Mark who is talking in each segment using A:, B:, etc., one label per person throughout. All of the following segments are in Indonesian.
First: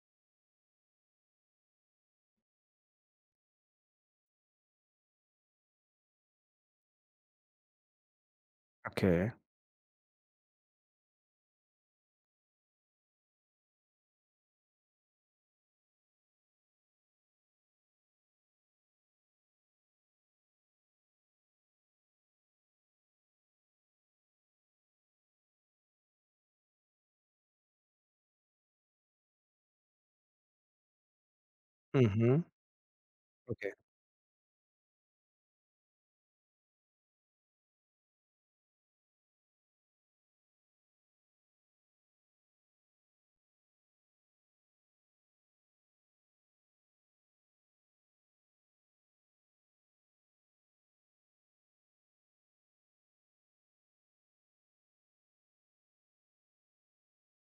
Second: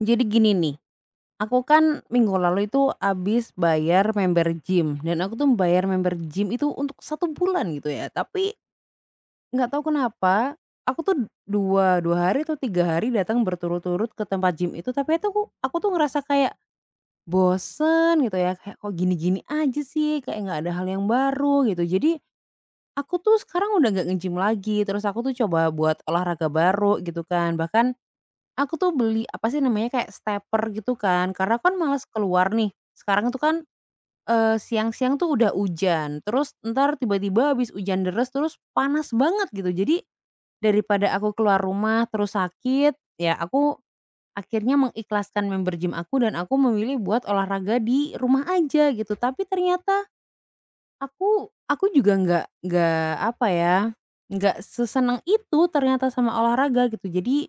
A: Jadi gini nih, aku kan minggu lalu itu abis bayar member gym dan aku tuh bayar member gym itu untuk 1 bulan gitu ya. Tapi
B: Oke.
A: nggak tahu kenapa aku tuh 2 2 hari atau 3 hari datang berturut-turut ke tempat gym itu tapi itu aku tuh ngerasa kayak bosen gitu ya, kayak kok gini-gini aja sih, kayak nggak ada hal yang baru gitu. Jadi aku tuh sekarang udah nggak nge-gym lagi, terus aku tuh coba buat olahraga baru gitu kan. Bahkan aku tuh beli apa sih namanya, kayak stepper gitu kan, karena kan males
B: Mhm.
A: keluar nih. Sekarang itu kan,
B: Oke
A: siang-siang tuh udah hujan, terus ntar tiba-tiba habis hujan deres, terus panas banget gitu. Jadi daripada aku keluar rumah terus sakit, ya aku akhirnya mengikhlaskan member gym aku dan aku memilih buat olahraga di rumah aja gitu. Tapi ternyata aku juga nggak apa ya, nggak seseneng itu ternyata sama olahraga gitu. Jadi,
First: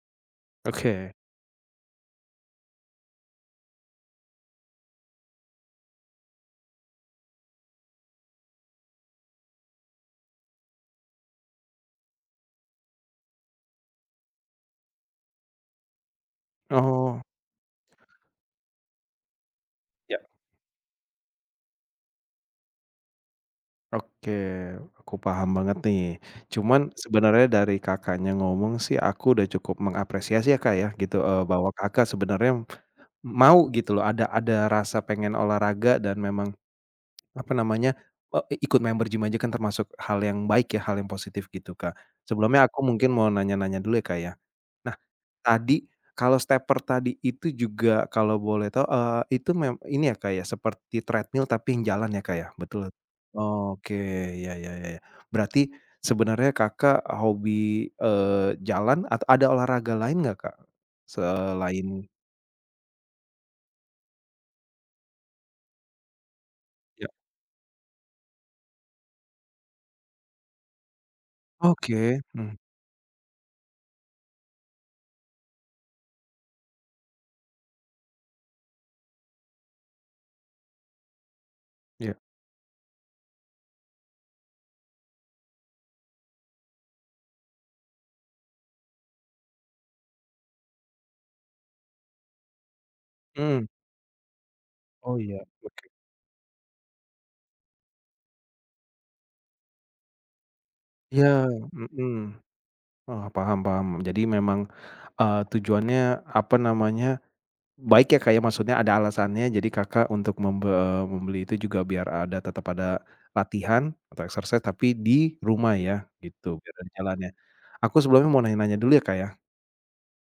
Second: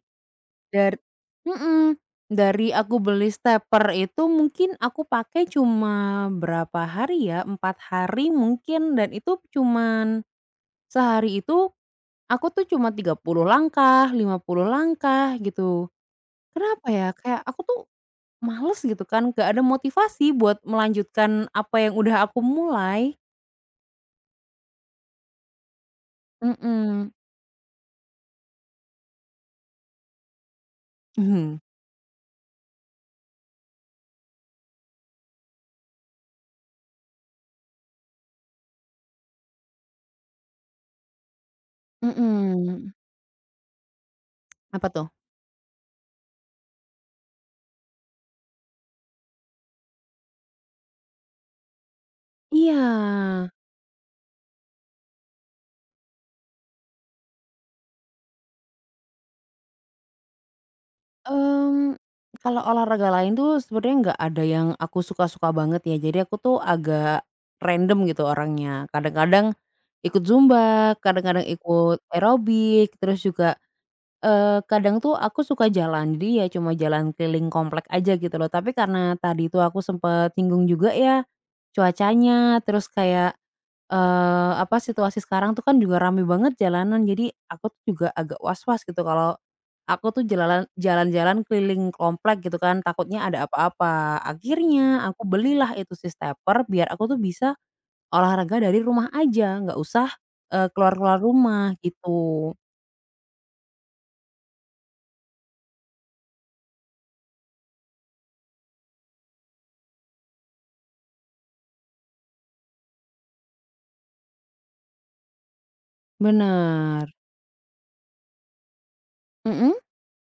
A: Dar
B: oke.
A: mhm, dari aku beli stepper itu mungkin aku pakai cuma berapa hari ya, 4 hari mungkin dan itu cuman sehari itu aku tuh cuma 30 langkah, 50 langkah gitu. Kenapa ya,
B: Oh,
A: kayak aku tuh males gitu kan, gak ada
B: ya.
A: motivasi buat melanjutkan apa yang udah aku mulai.
B: Oke. Aku paham banget nih. Cuman
A: Mhm.
B: sebenarnya dari Kakaknya ngomong sih aku udah cukup mengapresiasi ya, Kak, ya gitu,
A: Mhm.
B: bahwa Kakak sebenarnya mau gitu loh, ada rasa pengen olahraga dan memang apa namanya, ikut member gym aja kan termasuk hal yang baik ya, hal yang positif gitu, Kak. Sebelumnya aku
A: Mhm.
B: mungkin mau nanya-nanya dulu ya, Kak, ya.
A: Apa
B: Nah,
A: tuh?
B: tadi kalau stepper tadi itu juga kalau boleh tahu, itu ini ya, Kak, ya, seperti treadmill tapi yang jalan ya, Kak, ya?
A: Iya.
B: Betul? Oke, ya ya ya ya. Berarti sebenarnya Kakak hobi, eee, jalan atau ada olahraga lain nggak, Kak?
A: Mmm,
B: Selain
A: kalau olahraga lain tuh sebenarnya nggak ada yang aku suka-suka banget ya, jadi aku tuh
B: ya
A: agak random gitu orangnya. Kadang-kadang ikut zumba, kadang-kadang ikut
B: oke, mmm,
A: aerobik, terus juga, kadang tuh aku suka jalan, jadi ya cuma jalan keliling komplek aja gitu loh. Tapi karena tadi tuh aku sempet singgung juga ya,
B: iya,
A: cuacanya, terus kayak apa, situasi sekarang tuh kan juga rame banget jalanan, jadi aku tuh juga agak was-was gitu kalau aku tuh jalan-jalan keliling komplek gitu kan, takutnya ada
B: mhm.
A: apa-apa. Akhirnya
B: Oh
A: aku
B: iya,
A: belilah
B: oke.
A: itu si stepper biar aku tuh bisa olahraga dari rumah aja, nggak usah, keluar-keluar
B: Iya,
A: rumah
B: mhm.
A: gitu.
B: Oh, paham paham. Jadi memang, tujuannya, apa namanya, baik ya, kayak maksudnya ada alasannya. Jadi Kakak untuk membeli itu juga biar ada tetap ada latihan atau exercise tapi di rumah ya, gitu, biar ada
A: Bener.
B: jalannya. Aku sebelumnya mau nanya-nanya dulu ya, Kak, ya?
A: Mhm?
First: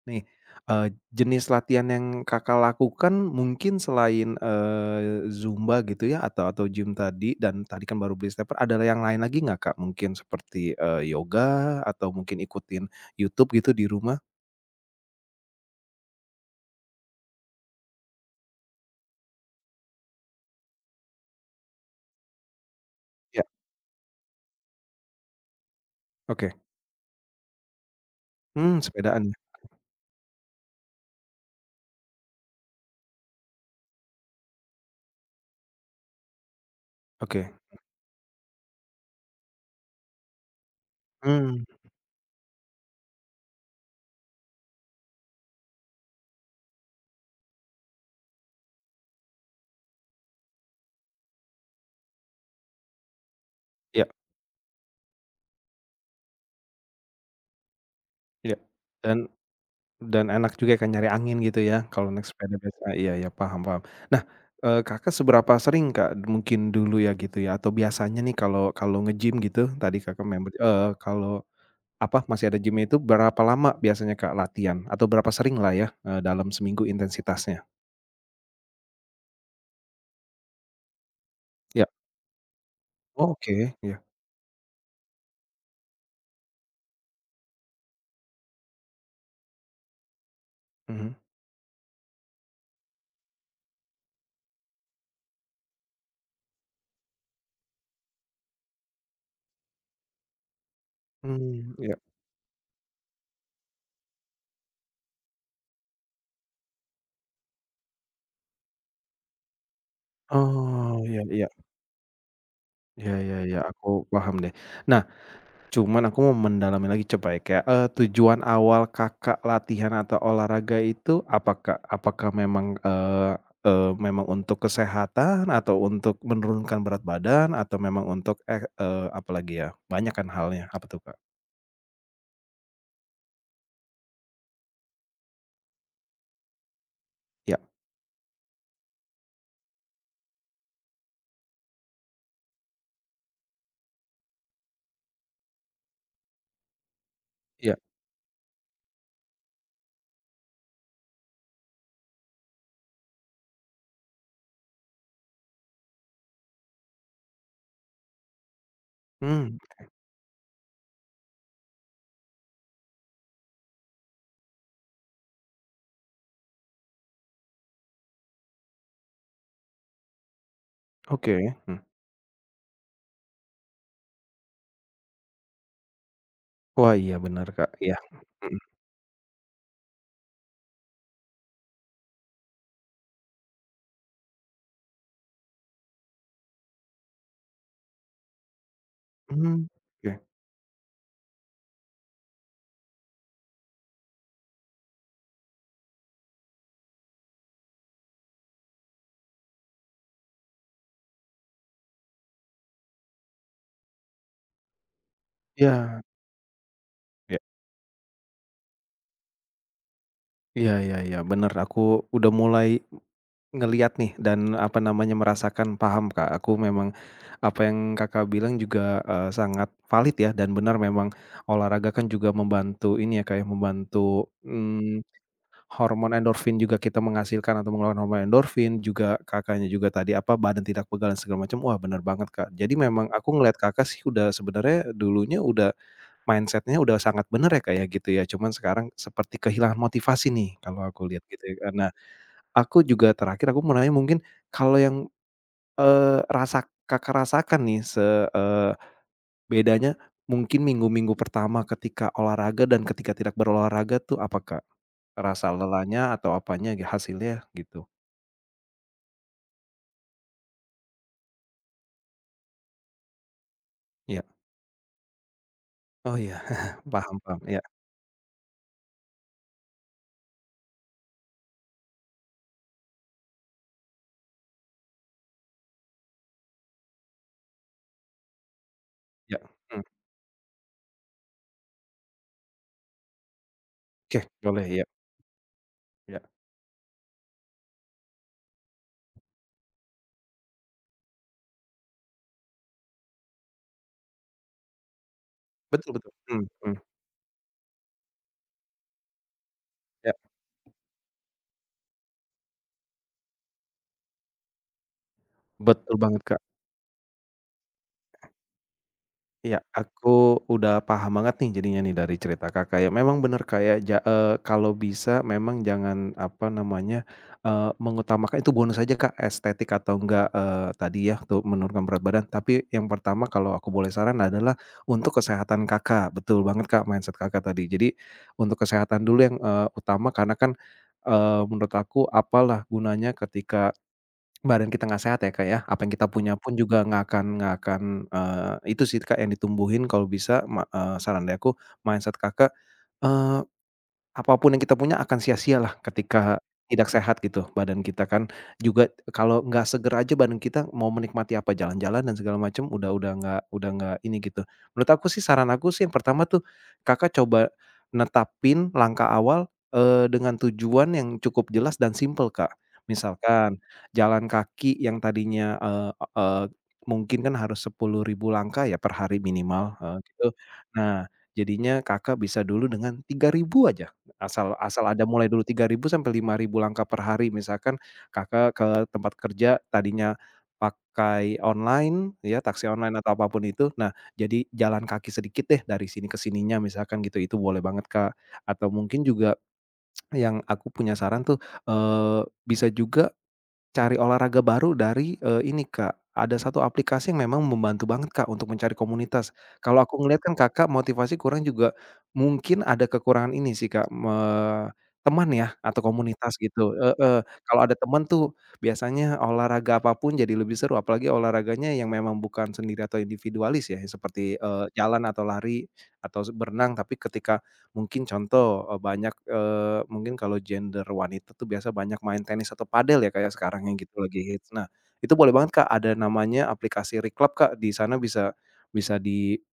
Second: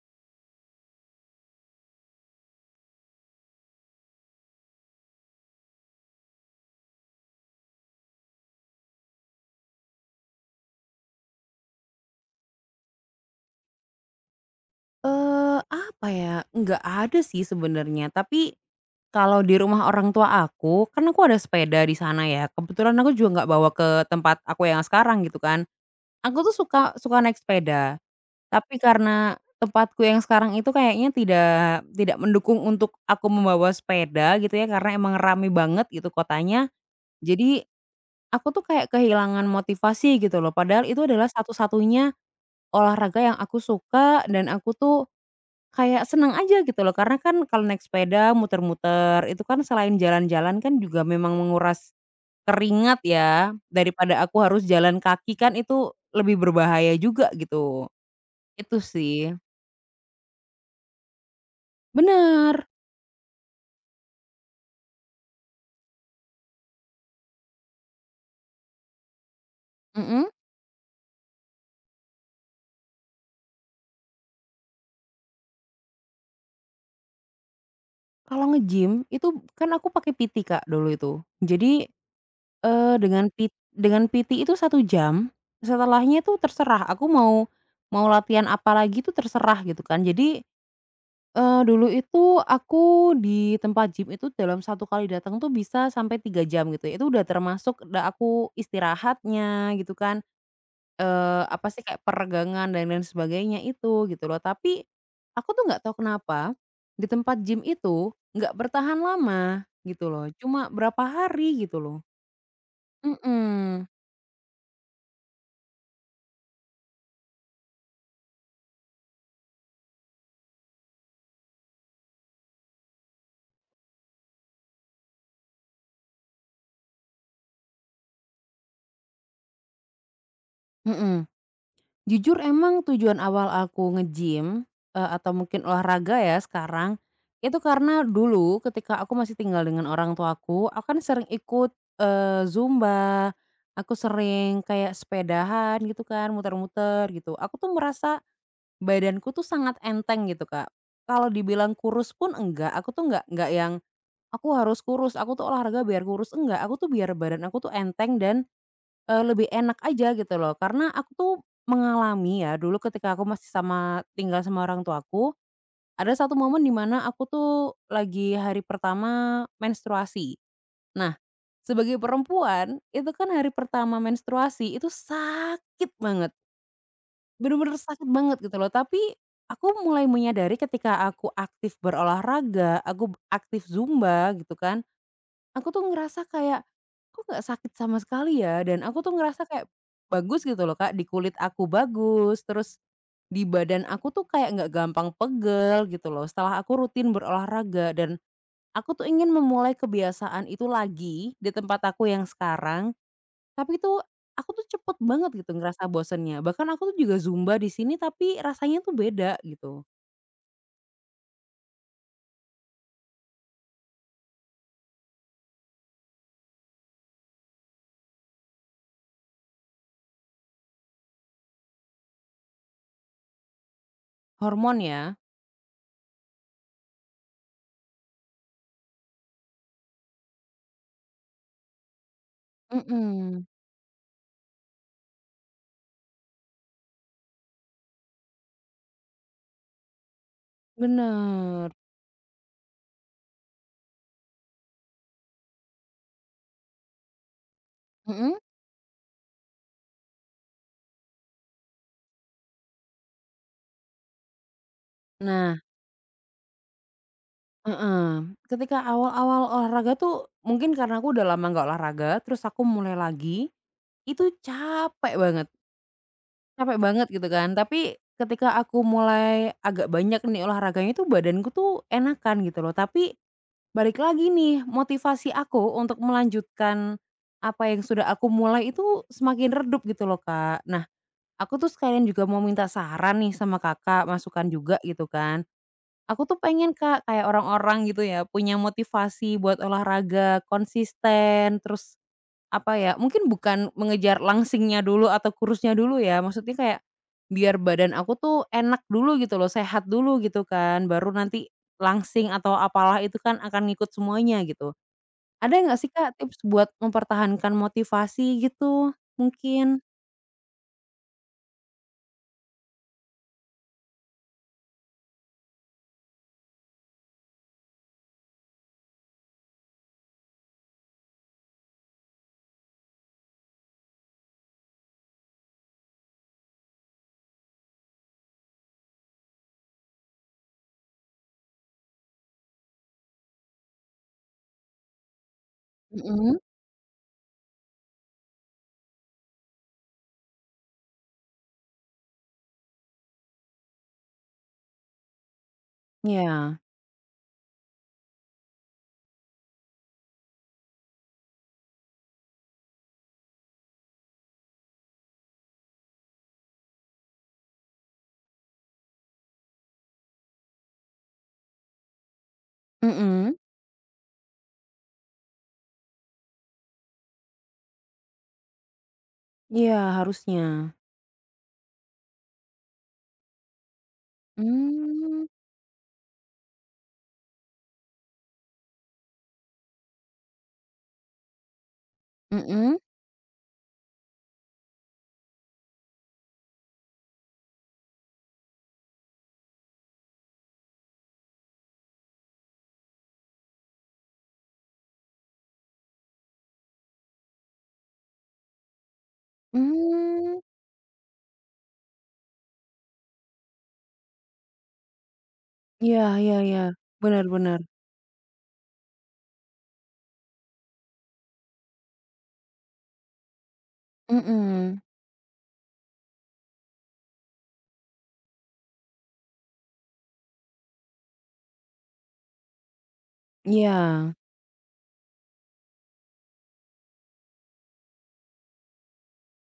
B: Nih, eee, jenis latihan yang Kakak lakukan mungkin selain, Zumba gitu ya atau gym tadi dan tadi kan baru beli stepper, ada yang lain lagi nggak, Kak? Mungkin seperti, yoga atau mungkin ikutin YouTube gitu di rumah?
A: Apa ya, nggak ada sih sebenarnya, tapi kalau di rumah orang tua aku, kan aku ada sepeda di sana ya, kebetulan aku
B: Ya,
A: juga nggak bawa ke tempat aku yang sekarang gitu kan. Aku tuh
B: oke.
A: suka suka naik sepeda, tapi
B: Sepedaan ya?
A: karena tempatku yang sekarang itu kayaknya tidak tidak mendukung untuk aku membawa sepeda gitu ya, karena emang rame banget gitu kotanya.
B: Oke.
A: Jadi, aku tuh kayak kehilangan motivasi gitu loh, padahal itu adalah
B: Mmm,
A: satu-satunya olahraga yang aku suka dan aku tuh kayak seneng aja gitu loh, karena kan kalau naik sepeda muter-muter itu kan selain jalan-jalan kan juga memang menguras keringat ya,
B: iya
A: daripada aku harus jalan kaki kan itu lebih berbahaya juga gitu.
B: iya.
A: Itu
B: Dan
A: sih.
B: Dan enak juga kan nyari angin gitu ya kalau naik sepeda
A: Bener,
B: biasa iya ya paham paham. Nah, Kakak seberapa sering, Kak, mungkin dulu ya gitu ya atau biasanya nih kalau kalau nge-gym gitu tadi Kakak
A: mhm,
B: kalau apa masih ada gym-nya itu berapa lama biasanya, Kak, latihan atau berapa sering lah ya, dalam seminggu intensitasnya?
A: kalau nge-gym itu kan aku pakai PT Kak dulu itu.
B: Ya,
A: Jadi,
B: oke, iya,
A: dengan PT itu 1 jam, setelahnya itu terserah aku mau mau latihan apa lagi itu terserah gitu kan. Jadi,
B: mhm,
A: Dulu itu aku di tempat gym itu dalam satu kali datang tuh bisa sampai 3 jam gitu ya, itu udah termasuk udah aku istirahatnya gitu kan, apa
B: mmm,
A: sih
B: iya.
A: kayak peregangan dan lain sebagainya itu gitu loh. Tapi aku tuh nggak tahu kenapa di tempat gym itu nggak bertahan lama gitu loh, cuma berapa
B: Oh, iya iya,
A: hari gitu loh.
B: iya iya iya, aku
A: Mhm,
B: paham deh. Nah, cuman aku mau mendalami lagi coba ya kayak, tujuan awal Kakak latihan atau olahraga itu apakah Apakah memang, eee eee, memang untuk kesehatan atau untuk menurunkan berat badan atau memang untuk, apalagi ya, banyak kan halnya, apa tuh, Kak?
A: mhm. Jujur emang tujuan awal aku nge-gym, atau mungkin olahraga ya sekarang, itu
B: Ya
A: karena dulu ketika aku masih tinggal dengan orang tuaku, aku kan sering ikut, zumba, aku sering kayak sepedahan gitu kan, muter-muter gitu. Aku tuh
B: ya,
A: merasa badanku tuh sangat enteng gitu, Kak. Kalau dibilang kurus pun enggak, aku tuh enggak yang, "Aku harus kurus, aku tuh olahraga biar kurus," enggak. Aku tuh biar badan aku tuh enteng dan lebih
B: mmm,
A: enak aja gitu loh, karena aku tuh mengalami ya, dulu ketika aku masih tinggal sama orang tuaku, ada satu momen dimana aku tuh lagi hari pertama menstruasi. Nah,
B: oke, mmm.
A: sebagai perempuan, itu kan hari pertama menstruasi itu sakit banget,
B: Wah, iya benar Kak,
A: bener-bener
B: ya
A: sakit banget gitu
B: mhm
A: loh, tapi aku mulai menyadari ketika aku aktif berolahraga, aku aktif zumba gitu kan, aku tuh ngerasa kayak, "Kok nggak sakit sama sekali ya?" Dan aku tuh ngerasa
B: mhm,
A: kayak
B: oke,
A: bagus gitu loh, Kak, di kulit aku bagus, terus di badan aku tuh kayak nggak gampang pegel gitu loh, setelah aku rutin berolahraga. Dan aku tuh ingin memulai kebiasaan itu lagi di tempat aku yang sekarang, tapi tuh aku tuh cepet banget gitu ngerasa
B: ya
A: bosennya. Bahkan aku tuh juga
B: ya
A: zumba di sini, tapi rasanya tuh beda gitu.
B: ya ya iya, bener aku udah mulai ngelihat nih dan apa namanya, merasakan paham, Kak. Aku memang apa yang Kakak bilang juga, sangat valid ya dan benar memang olahraga kan juga membantu ini ya, kayak membantu,
A: Hormon
B: mmm,
A: ya.
B: hormon endorfin juga kita menghasilkan atau mengeluarkan hormon endorfin, juga Kakaknya juga tadi apa, badan tidak pegal dan segala macam. Wah, benar banget, Kak. Jadi memang aku
A: Mhm,
B: ngelihat Kakak sih udah sebenarnya dulunya udah mindsetnya udah sangat benar ya, kayak gitu ya. Cuman sekarang seperti kehilangan motivasi nih kalau aku lihat gitu ya,
A: bener.
B: karena aku juga terakhir aku mau nanya mungkin kalau yang, eee, rasa Kakak rasakan nih
A: Mhm.
B: eee, bedanya mungkin minggu-minggu pertama ketika olahraga dan ketika tidak berolahraga tuh apa, Kak? Rasa
A: Nah.
B: lelahnya atau apanya hasilnya gitu?
A: Heeh, ketika awal-awal olahraga tuh mungkin karena aku udah lama nggak olahraga, terus aku mulai lagi,
B: Iya.
A: itu
B: Oh iya,
A: capek banget
B: paham
A: gitu
B: paham,
A: kan.
B: iya
A: Tapi ketika aku mulai agak banyak nih olahraganya itu badanku tuh enakan gitu loh. Tapi balik lagi nih motivasi aku untuk melanjutkan apa yang sudah aku mulai itu
B: iya,
A: semakin
B: mmm,
A: redup gitu loh, Kak. Nah, aku tuh sekalian juga mau minta saran nih sama Kakak,
B: oke
A: masukan
B: boleh,
A: juga
B: ya
A: gitu kan.
B: ya
A: Aku tuh pengen Kak, kayak orang-orang gitu ya, punya motivasi buat olahraga konsisten, terus apa ya, mungkin bukan mengejar langsingnya dulu atau kurusnya
B: betul
A: dulu
B: betul,
A: ya,
B: mhm
A: maksudnya
B: mhm,
A: kayak biar badan aku tuh enak dulu gitu loh, sehat
B: iya,
A: dulu gitu kan, baru nanti langsing atau apalah itu kan akan ngikut semuanya gitu. Ada nggak sih
B: betul
A: Kak,
B: banget, Kak.
A: tips buat mempertahankan motivasi gitu
B: Iya,
A: mungkin?
B: aku udah paham banget nih jadinya nih dari cerita Kakak ya. Memang bener kayak kalau bisa memang jangan apa namanya, mengutamakan itu bonus aja Kak, estetik atau enggak, tadi ya untuk menurunkan berat badan. Tapi yang pertama kalau aku boleh saran adalah untuk kesehatan Kakak, betul banget Kak mindset Kakak tadi. Jadi untuk kesehatan dulu yang, utama karena kan, menurut aku apalah gunanya ketika badan kita nggak sehat ya, Kak, ya, apa yang kita punya
A: Mhm,
B: pun juga nggak akan, itu sih, Kak, yang ditumbuhin kalau bisa saran dari aku mindset Kakak, eee apapun yang kita punya akan sia-sialah ketika
A: iya,
B: tidak sehat gitu badan kita kan, juga kalau nggak seger aja badan kita mau menikmati apa, jalan-jalan dan segala macam udah nggak udah nggak ini gitu. Menurut aku sih saran aku sih yang pertama tuh, Kakak coba netapin langkah awal, dengan tujuan yang cukup jelas dan simpel, Kak.
A: mhm,
B: Misalkan jalan kaki yang tadinya, eee eee, mungkin kan harus 10.000 langkah ya per hari minimal,
A: iya
B: heeh, gitu.
A: harusnya.
B: Nah jadinya Kakak bisa dulu dengan 3.000 aja. Asal asal ada
A: Mmm,
B: mulai dulu 3.000 sampai 5.000 langkah per hari, misalkan Kakak ke tempat kerja tadinya pakai online ya, taksi
A: mhm,
B: online atau apapun itu, nah jadi jalan kaki sedikit deh dari sini ke sininya misalkan gitu, itu boleh banget Kak. Atau mungkin juga yang aku punya saran tuh, eee, bisa juga cari olahraga baru dari, ini Kak, ada satu aplikasi yang memang membantu banget Kak untuk mencari komunitas. Kalau aku ngelihat kan
A: mmm.
B: Kakak motivasi kurang juga, mungkin ada kekurangan ini sih Kak, teman ya atau
A: Iya iya
B: komunitas
A: iya,
B: gitu heeh, kalau
A: benar-benar.
B: ada teman tuh biasanya olahraga apa pun jadi lebih seru, apalagi olahraganya yang memang bukan sendiri atau individualis ya, seperti,
A: Mhm.
B: jalan atau lari atau berenang, tapi ketika. Contoh, banyak, mungkin kalau gender wanita tuh biasa banyak main tenis atau padel ya, kayak sekarang
A: Iya.
B: yang gitu lagi hits. Nah, itu boleh banget, Kak, ada namanya aplikasi Reclub, Kak, di sana bisa bisa di-download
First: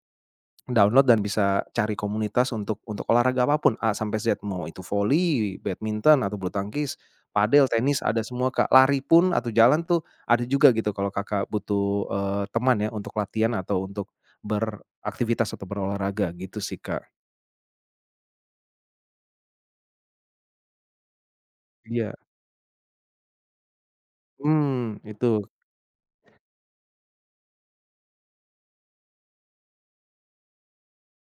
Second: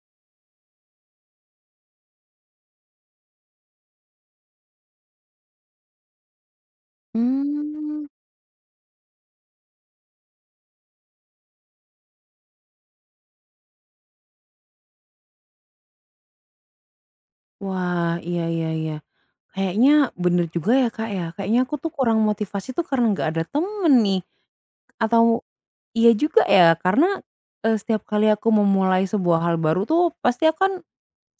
B: dan bisa cari komunitas untuk olahraga apapun A sampai Z, mau itu voli, badminton, atau bulu tangkis, padel, tenis,
A: Mmm.
B: ada semua, Kak. Lari pun atau jalan tuh ada juga gitu kalau Kakak butuh, teman ya untuk latihan atau untuk beraktivitas atau berolahraga gitu sih, Kak.
A: Wah, iya iya iya. Kayaknya bener juga ya, Kak, ya, kayaknya aku tuh
B: Iya.
A: kurang motivasi tuh karena nggak ada temen nih,
B: Mmm, itu,
A: atau iya juga ya karena, setiap kali aku memulai sebuah hal baru tuh pasti aku kan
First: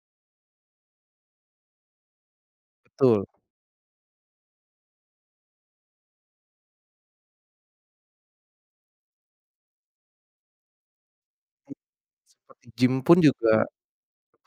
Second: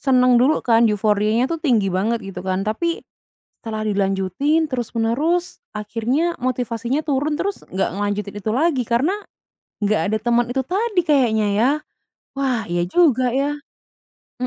A: seneng dulu kan, euforianya tuh tinggi banget gitu kan, tapi
B: betul.
A: setelah dilanjutin terus-menerus akhirnya motivasinya turun, terus nggak ngelanjutin itu lagi karena nggak ada teman itu tadi kayaknya ya. Wah,
B: Seperti
A: iya
B: gym pun
A: juga ya.
B: juga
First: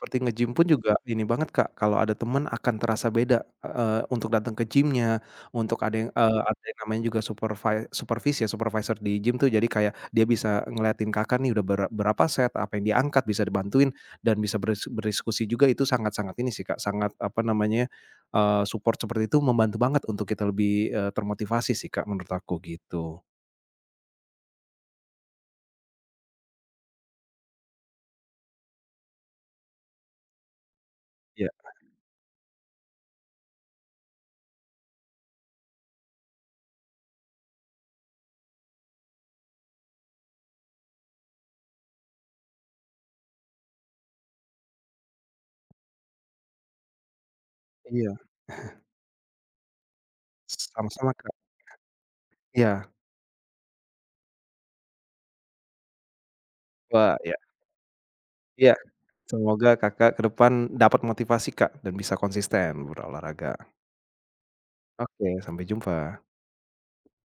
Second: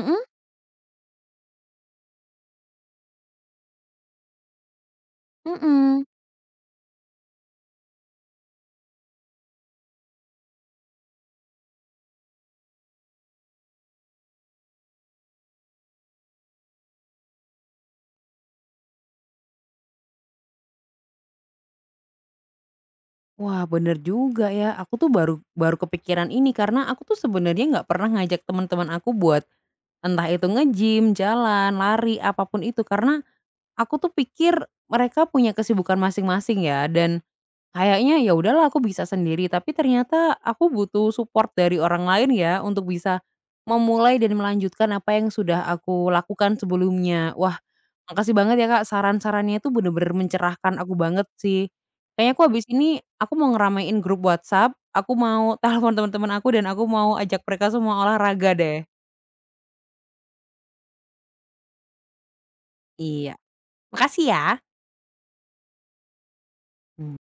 B: seperti nge-gym pun juga ini banget, Kak, kalau ada teman akan terasa beda, untuk datang ke gym-nya, untuk ada
A: mhm.
B: yang, ada yang namanya juga supervisi ya, supervisor di gym tuh, jadi kayak dia bisa ngeliatin Kakak nih udah berapa set, apa yang diangkat, bisa dibantuin dan bisa berdiskusi juga itu sangat-sangat ini sih, Kak, sangat apa namanya, support seperti itu membantu banget untuk kita lebih, termotivasi sih, Kak, menurut aku gitu.
A: Wah, bener juga ya. Aku tuh baru baru kepikiran ini karena aku tuh sebenarnya nggak pernah ngajak teman-teman aku buat entah itu nge-gym,
B: Iya
A: jalan, lari, apapun itu karena aku tuh pikir mereka punya kesibukan masing-masing ya dan kayaknya ya udahlah aku bisa sendiri, tapi ternyata aku butuh support dari orang lain ya untuk bisa memulai dan melanjutkan apa yang sudah aku lakukan sebelumnya. Wah,
B: iya,
A: makasih banget ya, Kak, saran-sarannya itu bener-bener mencerahkan aku
B: sama-sama,
A: banget
B: Kak.
A: sih. Kayaknya aku habis ini,
B: Iya,
A: aku mau ngeramein grup WhatsApp, aku mau telepon teman-teman aku, dan aku mau
B: wah, ya.
A: ajak mereka semua olahraga
B: Iya,
A: deh.
B: semoga Kakak ke depan dapat motivasi, Kak, dan bisa konsisten
A: Iya,
B: berolahraga.
A: makasih ya.
B: Oke, sampai jumpa.